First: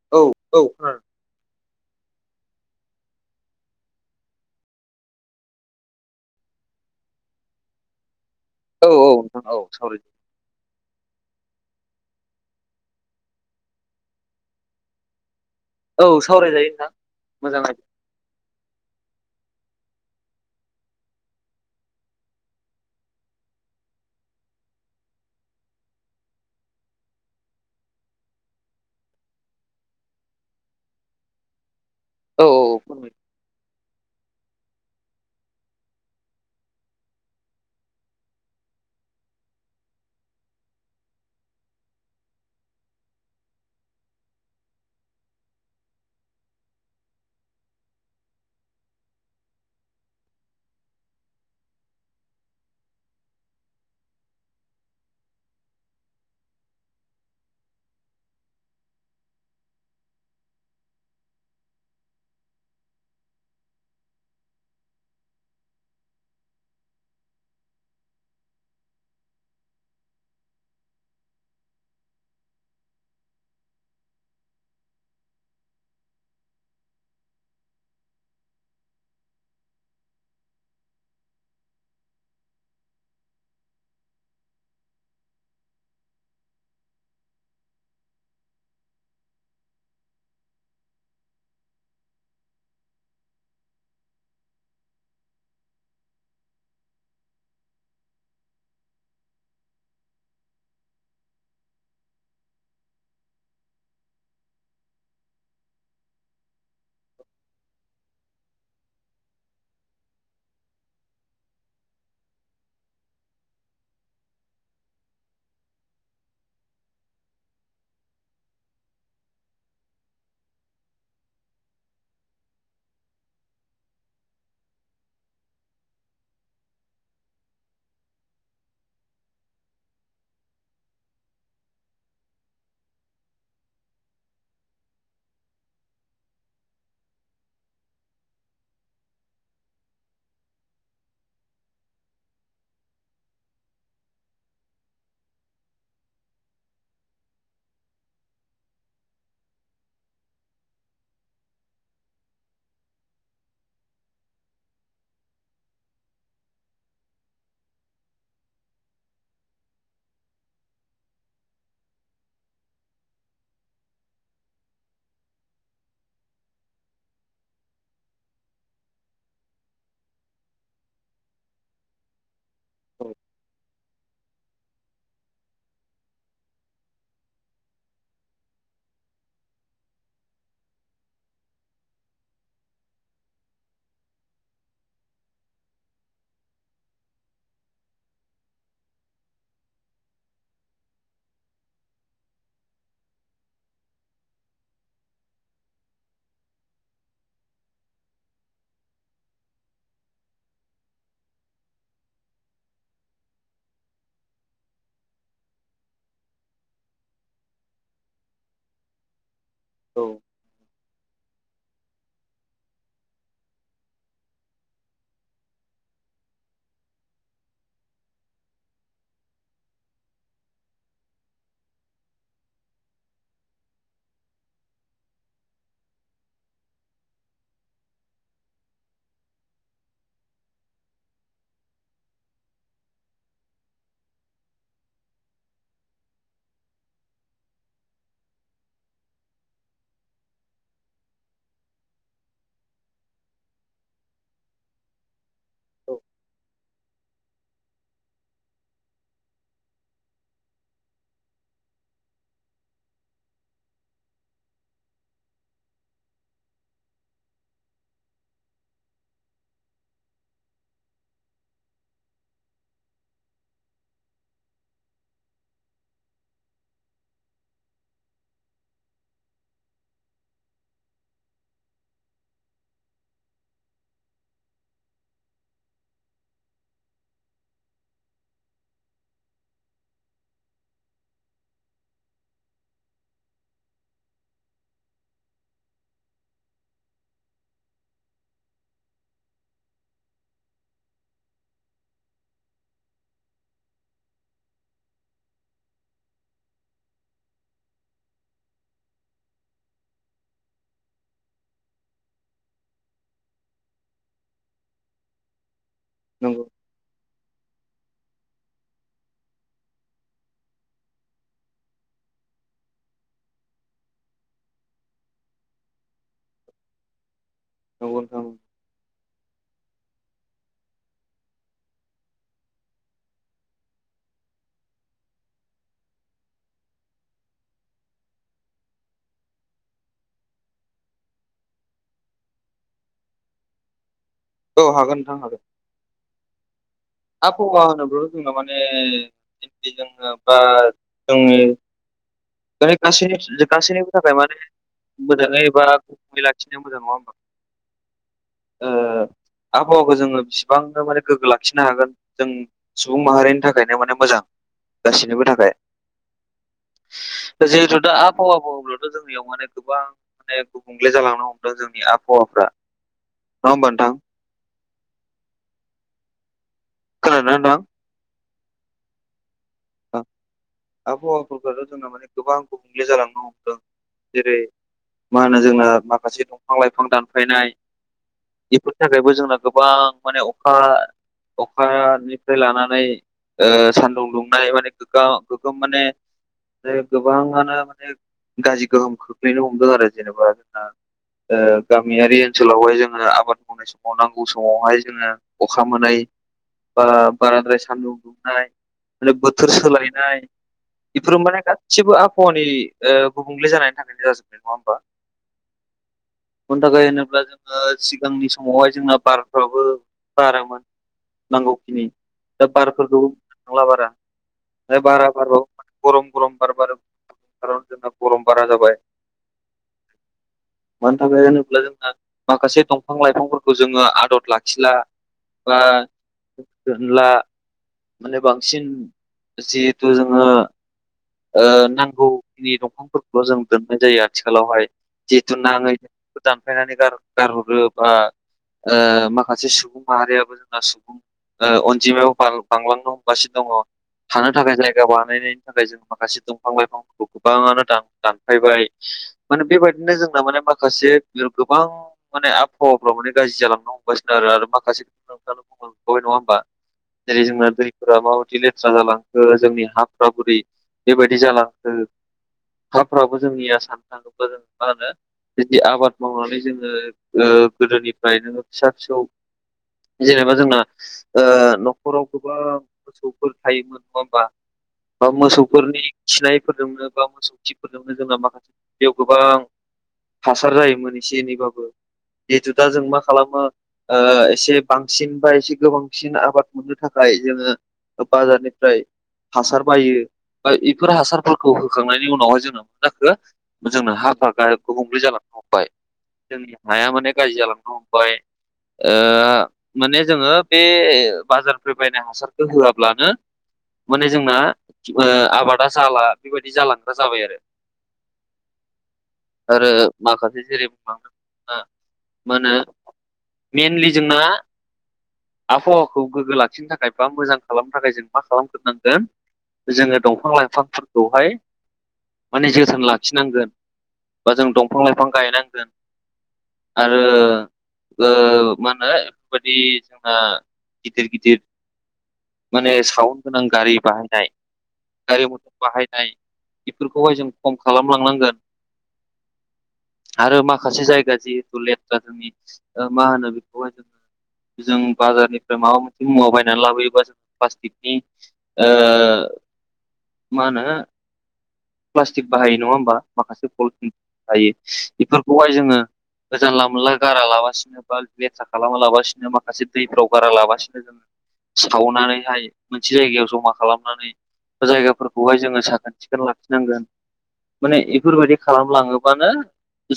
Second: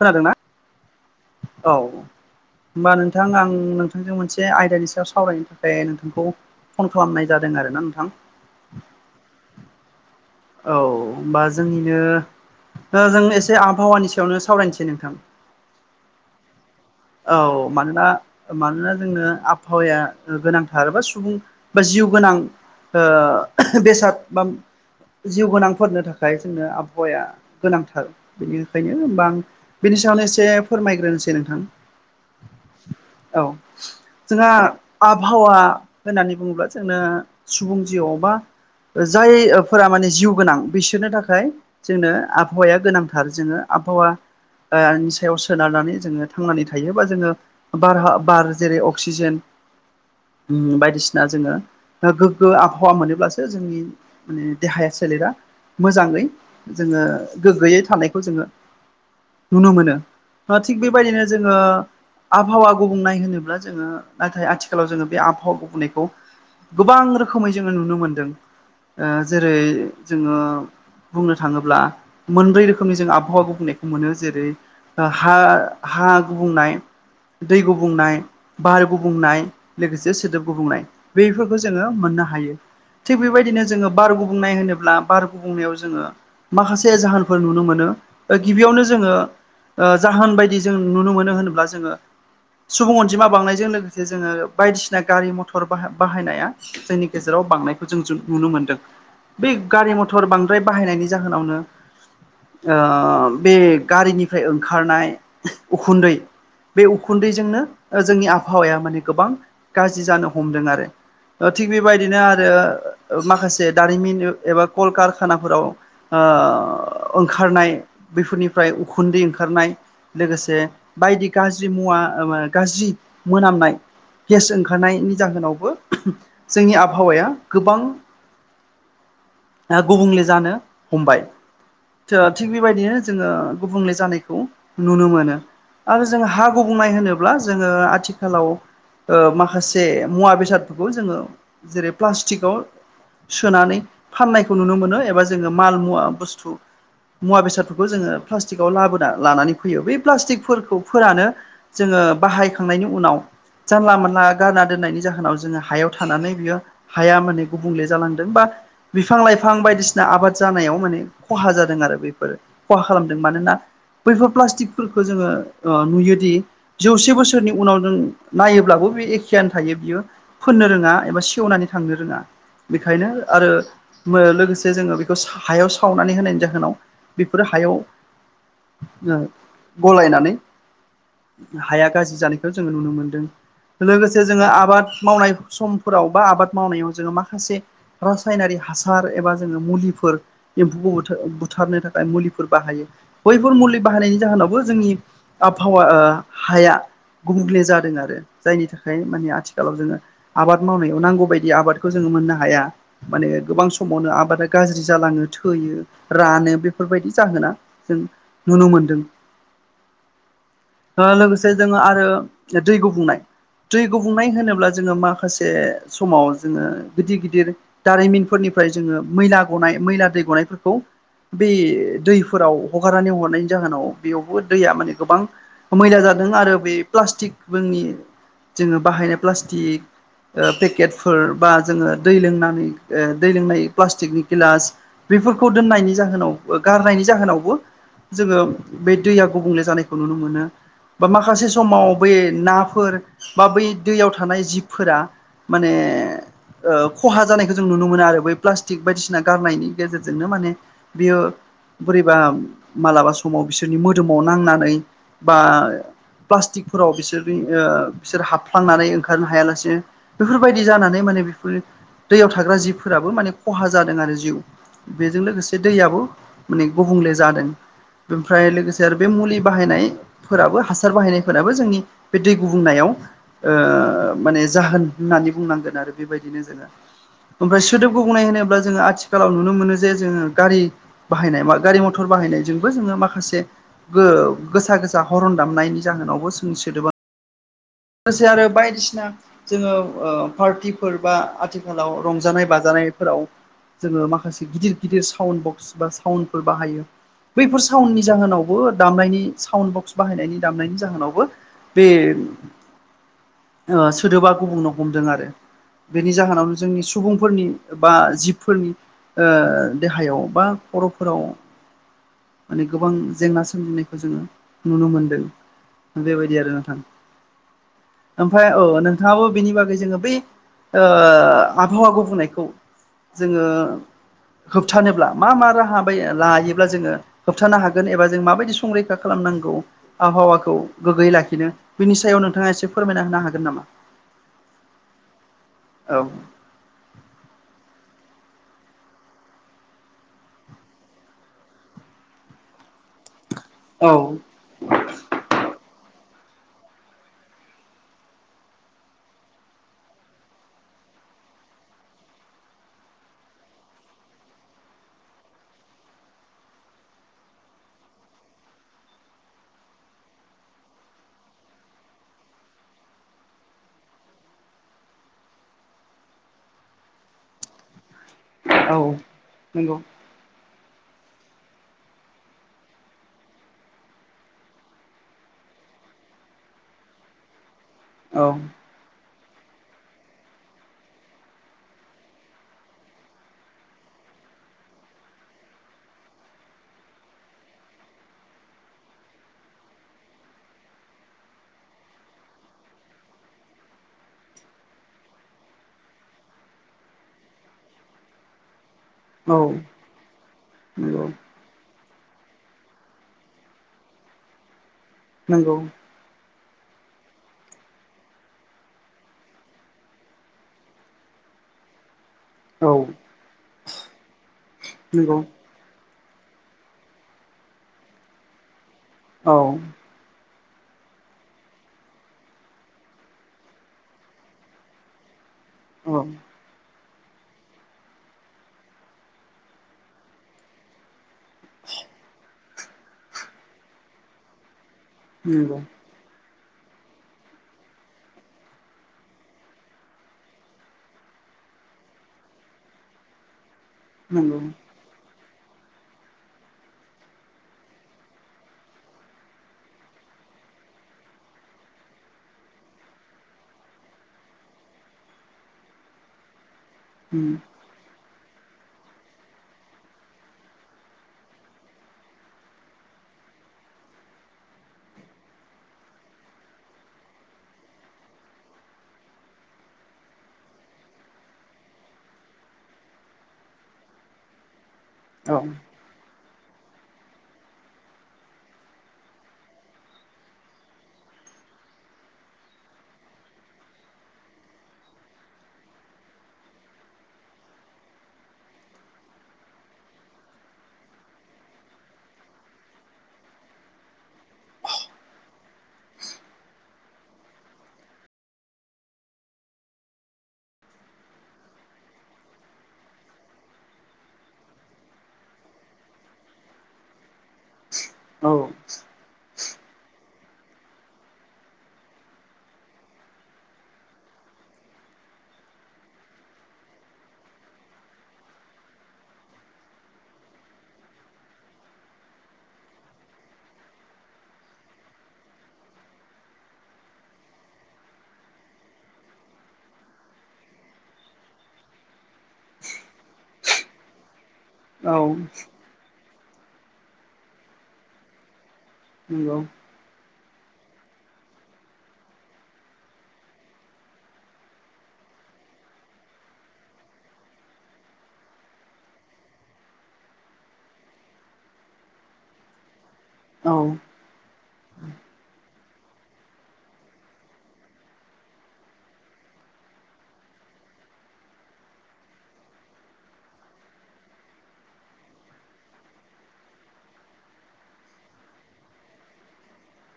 खोनादोंना औ औ खोनादों औ होमबा नोंथां आं नोंथांजों मोनसे आयदानि सायाव सावरायनो थाखाय नोंथांखौ फन खालामनाय जादों आरोना नोंथां। औ औ नोंथां औ सावराय औ होमबा जोंनिनो दा जों एसे आबहावानि सायावनो सावरायनोसै नोंथां। औ सावरायजायो नोंथां। मोजां औ आयदा मानोना मानोना जोंङनो आबहावाया गोनांथार बा सुबुं बा जिउ गोनां ओ बेसाद बा जिउ गोनांफोरनो थाखाय जोंनो आबहावाया गोनांथार बिनिखायनो बां बिनि सायावनो एसे फोरमायग्रोनोसै नोंथां औ औ फोरमाय औ जोंहा आबहावा होननानै बुङोब्ला जोंनो सुबुं जिउआव बा जायफोरा माने जिउ गोनां बिसोरनि थाखाय जोंनो आबहावाया गोनांथार जोङो आबहावा नि सायाव सोनारनानै जोङो थांनानै थ थायोबा जोङो बार बार जेरै अक्सिजेन उम बायदिसिना जोङो दा गोग्गो आबहावा मोनोब्लासो जोंनि माने देहाया सोलेरा मोजाङै जोङो गोग्गोयै थानायखौ जोङो नुनो मोनो थिग बेबायदिनो जोङो आबहावा गुबुंनाय होनोब्ला जोङो नाथाय आथिखालाव जोङो बे आबहावा गुबुंनायखौ गोबां रोखोमै जोङो नुनो मोनदों ओ जेरै जोङो बुंनो थाङोब्ला मोनब्रै रोखोमनि जों आबहावा गुबुंनायखौ मोनो जेरै हा हा गुबुंनाय दै गुबुंनाय बार गुबुंनाय लोगोसे सोदोब गुबुंनाय बेफोरखौ जोङो मोननो हायो। थिग बेबायदिनो जोङो बार गुबुंनाय होनोब्ला बार गुबुंनायाव जोङो माखासे जाहोनफोर नुनो मोनो ओ गिबियावनो जोङो ओ जाहोन बायदि जों नुनो मोनो होनोब्ला जोङो सुबुं अनजिमा बांनायजों लोगोसे जोङो बायदिसिना गारि मथर बा-बाहायनाया जोंनि गेजेराव बांनायखौ जों जों नुनो मोनदों। बै गारि मथर बांद्राय बाहायनायनि जाहोनावनो ओ बे गारिनिफ्राय ओंखारनाय उखुन्दै बे उखुन्दैजोंनो ओ जोंनि आबहावाया माने गोबां गाज्रि जानो हमदों आरो। ओ थिग बेबायदिनो आरो उ माखासे दारिमिन एबा कलकारखानाफोराव ओ ओंखारनाय बेफोरनिफ्राय उखुन्दै ओंखारनाय लोगोसे बायदि गाज्रि मुवा ओवो गाज्रि मोनामनाय गेस ओंखारनायनि जाहोनावबो जोंनि आबहावाया गोबां ओ गुबुंले जानो हमबाय। थ थिग बेबायदिनो जोङो गुबुंले जानायखौ नुनो मोनो। आरो जों हा गुबुंनाय होनोब्ला जोङो आथिखालाव ओ माखासे मुवा बेसादफोरखौ जोङो जेरै प्लास्टिकआव सोनानै फाननायखौ नुनो मोनो एबा जोङो माल मुवा बुस्थु मुवा बेसादफोरखौ जोङो प्लास्टिकआव लाबोना लानानै फैयो। बे प्लास्टिकफोरखौ फोरानो जोङो बाहायखांनायनि उनाव जानला मोनला गारना दोननायनि जाहोनाव जोङो हायाव थानानै बियो हाया माने गुबुंले जालांदों बा बिफां लाइफां बायदिसिना आबाद जानायाव माने खहा जादों आरो बेफोरो। खहा खालामदों मानोना बैफोर प्लास्टिकफोरखौ जोङो ओ नुयोदि जौसे बोसोरनि उनाव जों नायोब्लाबो बे एखेयानो थायो बियो फोननो रोङा एबा सेवनानै थांनो रोंआ। बिखायनो औ आरो मो लोगोसे जोङो बेखौ साह हायाव सावनानै होनायनि जाहोनाव बेफोरो हायाव ओ गलायनानै हाया गाज्रि जानायखौ जोङो नुनो मोनदों। लोगोसे जोङो आबाद मावनाय समफोराव बा आबाद मावनायाव जोङो माखासे रासायनारि हासार एबा जोङो मुलिफोर एम्फौखौ बुथार बुथारनो थाखाय मुलिफोर बाहायो बैफोर मुलि बाहायनायनि जाहोनावबो जोंनि आबहावा ओ हाया गुबुंले जादों आरो जायनि थाखाय माने आथिखालाव जोङो आबाद मावनायाव नांगौ बायदि आबादखौ जोङो मोननो हाया। माने गोबां समावनो आबादा गाज्रि जालाङो, थैयो, रानो बेफोरबायदि जाहोना जों नुनो मोनदों। औ ओ लोगोसे जोङो आरो दै गुबुंनाय दै गुबुंनाय होनोब्ला जोङो माखासे समाव जोङो गिदिर गिदिर दारिमिनफोरनिफ्राय जोङो मैला गनाय मैला दै गनायफोरखौ बे दैफोराव हगारनानै हरनायनि जाहोनाव बेयावबो दैया माने गोबां मैला जादों आरो बे प्लास्टिक फोरनि जोङो बाहायनाय प्लास्टिक ओ पेकेटफोर बा जोङो दै लोंनानै ओ दै लोंनाय प्लास्टिकनि गिलास बेफोरखौ दोननायनि जाहोनाव बो गारनायनि जाहोनाव बो जोङो बे दैया गुबुंले जानायखौ नुनो मोनो बा माखासे समाव बै नाफोर बा बै दैयाव थानाय जिबफोरा माने ओ खहा जानायखौ जों नुनो मोनो आरो बै प्लास्टिक बायदिसिना गारनायनि गेजेरजोंनो माने बेयो बोरैबा मालाबा समाव बिसोरनि मोदोमाव नांनानै बा प्लास्टिकफोराव बिसोरनि बिसोर हाबफ्लांनानै ओंखारनो हायालासेनो बेफोरबायदि जानानै माने बेफोर दैयाव थाग्रा जिफोराबो माने खहा जादों आरो जिउ बेजों लोगोसे दैयाबो माने गुबुंले जादों बेओमफ्राय लोगोसे आरो बे मुलि बाहायनाय फोराबो हासार बाहायनायफोराबो जोंनि बे दै गुबुंनायाव माने जाहोन होननानै बुंनांगोन आरो बेबायदिनो जोङो ओमफ्राय सोदोबखौ होनोब्ला आथिखालाव नुनो मोनो जे जोङो गारि बाहायनाय मा गारि मथर बाहायनाय जों जो माखासे गो गोसा हरन दामनायनि जाहोनावबो जों सोदोबा लोगोसे आरो बायदिसिना जोङो ओ पार्टिफोर बा आथिखालाव रंजानाय बाजानायफोराव जोङो माखासे गिदिर गिदिर साउन्ड बक्स बा साउन्डफोर बाहायो बैफोर साउडनि जाहोनावबो दामनायनि साउन्ड बक्स बाहायनायनि दामनायनि जाहोनावबो बे सोदोबा गुबुनाव हमदों आरो बेनि नंगौ जाहोनाव जोंनि सुबुंफोरनि बा जिबफोरनि ओ देहायाव बा खर'फोराव माने गोबां जेंना सोमजिनायखौ जोङो नुनो मोनदों बेबायदि आरो नोंथां नंगौ ओमफ्राय नोंथां औ नोंथाङाबो बिनि बागै जोङो बै आबहावा गुबुंनायखौ जोङो होबथानोब्ला मा मा राहा बायो लायोब्ला जोङो होबथानो हागोन एबा जों माबायदि संरैखा खालामनांगौ आबहावाखौ गोग्गोयै लाखिनो बिनि सायाव नोंथाङा एसे फोरमायना होनो हागोन नामा औ हागोन नोंथां हागोन औ आबहावा होनोब्लाथ' जोङो माने बिबादि जों बा जोंनि बे खासिनि खासिनि औ बो थाखाय मानो मोजाङै एबा लाखिनाया मोजां नङा होमबा ओ आबहावाखौ जोङो बिसिबांनो माने गोग्गो लाखि नो हागोन जों सुबुं माहारिनि थाखायनो माने मोजां गाससिनिबो थाखाय जिहेथु दा आबहावा बुङोब्लाथ' जोंनियाव माने गोबां माने गुबुंगले जालांनो हमदों जोंनि आबहावाफ्रा नङा होमबा नोंथां खोनादोंना नोंथां औ नंगौ नोंथां? आबहावाफोरखौथ' जोंना गोबां गुबुंले जालांनो हमदों जेरै मा होनो जोंना माखासे दंफां -लाइफां दानफायनाय औ बेफोरनि थाखायबो जोंना गोबां माने अखा अखानिफ्राय लानानै ओ सान्दुं दुं माने गो गगा गोगोम माने गोबाङ मानो माने गाज्रि गोहोम खोख्लैनो हमदों आरो जेनेबा जोंना ओ गामियारि ओनसोलावहाय जोङो आबाद मावनाय समाव नांगौ समावहाय जोङो अखा मोनै बा बाराद्राय माने औ बोथोर सोलायनाय नंगौ बेफोरो माने गासिबो आबहावानि गुबुंले जानायनि थाखायनो जाजोबनाय नङा होमबा नंगौ बेनि थाखाय होनोब्ला जोङो सिगांनि समावहाय जोंना बारफ्राबो बारामोन नांगौखिनि दा औ बारफोरखौ‌बो नुनो थांला बारा बारा नंगौ बारबाबो गरम गरम बार बारो कारन जोंना गरम बारा जाबाय औ [inaudible] मानो थाखाय होनोब्ला जोंना माखासे दंफां लाइफांफोरखौ जोङो आदर लाखिला ला औ दोनला माने बांसिन जिहेथु जोङो ओ नांगौखिनि दंफांफोरखौल' जों दोननाय जायो आथिखालावहाय जिहेथु नंगौ नाङै दानफायनानै गारहरो बा ओ माखासे सुबुं माहारियाबो जोंना सुबुं ओ अनजिमायाव बांलांनो दङ नंगौ थाखाय जायगा बानायनायनि थाखाय जों माखासे दंफां लाइफांफोरखौ गोबाङानो दा-दानफायबाय माने बेबायदिनो जोंना माने माखासे गोबां माने आबहावाफ्रा अनेग गाज्रि जालांनो हमगासिनो आरो माखासे मोनबाय नङा होमबा जेरै उम जोंना दैफोरा माबायदि लेथ्रा जालांखो जोंनि हाफ्रा बोरै बेबायदि जालांखो [unintelligible] फ्राबो जोंनिया सान थाङोबा जों मा होनो बिदि आबाद मावनानै जोङो ओ गोदोनिफ्रायनो फिसा फिसौ जेनेबा जोंना ओ नखराव गोबां मोसौफोर थायोमोन नङा होमबा बा औ मोसौ नि खिनायफोरजोंनो बा मोसौ खिफोरजोंनो जोंना माखासे बेयाव गोबां हासार जायोमोन एसे एनैबाबो जिहेथु दा जों मा खालामो एसे बांसिन बा एसे गोबांसिन आबाद मोननो थाखाय जोङो बाजारनिफ्राय हासार बायो बा इफोर हासारफोरखौ होखांनायनि उनावहाय जोङो मा जाखो जोंनो हाफोरा डायरेक गुबुंले जालांनो हमबाय जोंनि हाया माने गाज्रि जालांनो हमबाय ओ माने जोङो बे बाजारनिफ्राय बायनाय हासारखौ होआब्लानो माने जोंना ओ आबादा जाला बेबायदि जालांग्रा जाबाय आरो औ आरो माखासे जेरै [unintelligible] मा होनो मेनलि जोंना आबहावाखौ गोग्गो लाखिनो थाखाय बा मोजां खालामनो थाखाय जों मा खालामग्रोनांगोन जोङो दंफां लाइफांफोरखौहाय माने जोथोन लाखिनांगोन बा जों दंफां लाइफां गायनांगोन आरो ओ मा होनो एफोरबायदि ओ गिदिर गिदिर माने साउन गोनां गारि बाहायनाय औ गारि मथर बाहायनाय बेफोरखौहाय जों खम खालामलांनांगोन नोंगौ आरो माखासे जायगा जिहेतु लेथ्रा जोंनि मा होनो बेखौहाय जोङो जों बाजारनिफ्राय माबा मोनसे मुवा बायनानै लाबोयोबा जों प्लास्टिकनि ओ मा होनो प्लास्टिक बाहायो नङा होमबा माखासे औ पटिंनि थायो बेफोरखौहाय जोङो जानला मोनला गारा‌ लााबासिनो बा लेथ्रा खालामा लागासिनो माखासे दैफ्राव गारा लागासिनो जों सिथावनानैहाय मोनसे जायगायाव जमा खालामनानै जायगाफोरखौहाय जोङो साखोन सिखोन लाखिनांगोन माने बेफोरबायदि खालामलाङोबानो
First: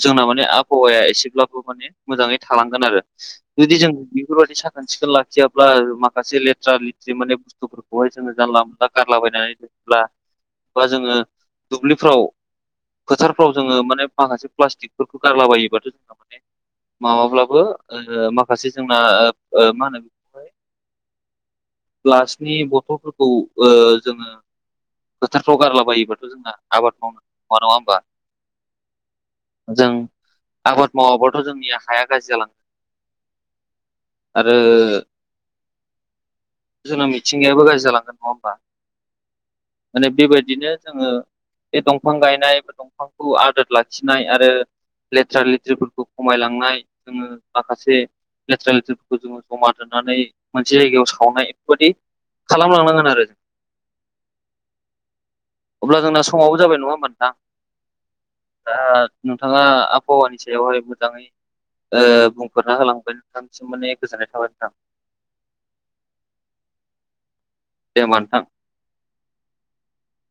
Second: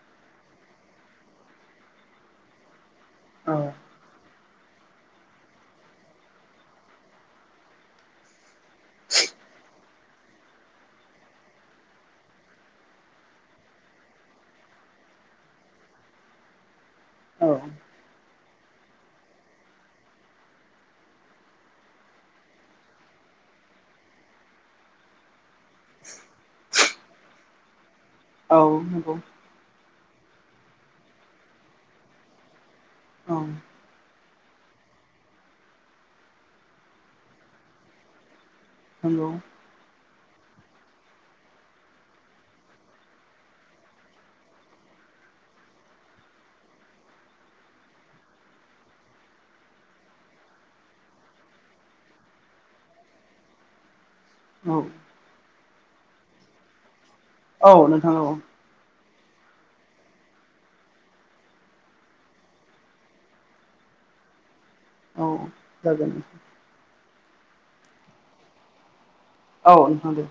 जोंना माने आबहावाया एसेब्लाबो माने मोजाङै थालांगोन आरो जुदि औ जों बिफोरबायदि सान सिखोन लाखियाब्ला माखासे लेथ्रा लेथ्रि माने बुस्थुफोरखौहाय जोङो जानला मोनला गारलाबायनानै अबा अब्ला जोङो दुब्लिफ्राव फोथारफ्राव जोङो माने माखासे प्लास्टिकफोरखौ गारलाबायोबाथ' जोंहा माने माबाब्लाबो औ ओ माखासे जोंना ओ ओ मा होनो बेखौहाय ग्लासनि बथलफोरखौ ओ जोङो फोथारफ्राव गारलाबायोबाथ' जोंना आबाद मावनो नङा नङा होमबा औ नंगौ जों आबाद मावाबाथ' जोंनि हाया गाज्रि जालङो औ आरो जोंना मिथिंगायाबो गाज्रि जालांगोन नङा होमबा नंगौ माने बेबायदिनो जोङो बे दंफां गायनाय बा दंफांखौ आदोर लाखिनाय आरो लेथ्रा लेथ्रि फोरखौ खमायलांनाय जोङो माखासे लेथ्रा लेथ्रि फो खौ जोङो जमा दोननानै जायगायाव सावनाय बेफोरबायदि खालामलांनांगोन आरो [inaudible] औ अब्ला जोंना समाबो जाबाय नङा होनबा नोंथां औ नोंथां औ दा नोंथाङा आबहावानि सायावहाय मोजाङै ओ बुंफोरना होलांबाय नोंथांसिम माने गोजोननाय थाबाय नोंथां औ जागोन दे होमबा नोंथां औ नोंंथां दे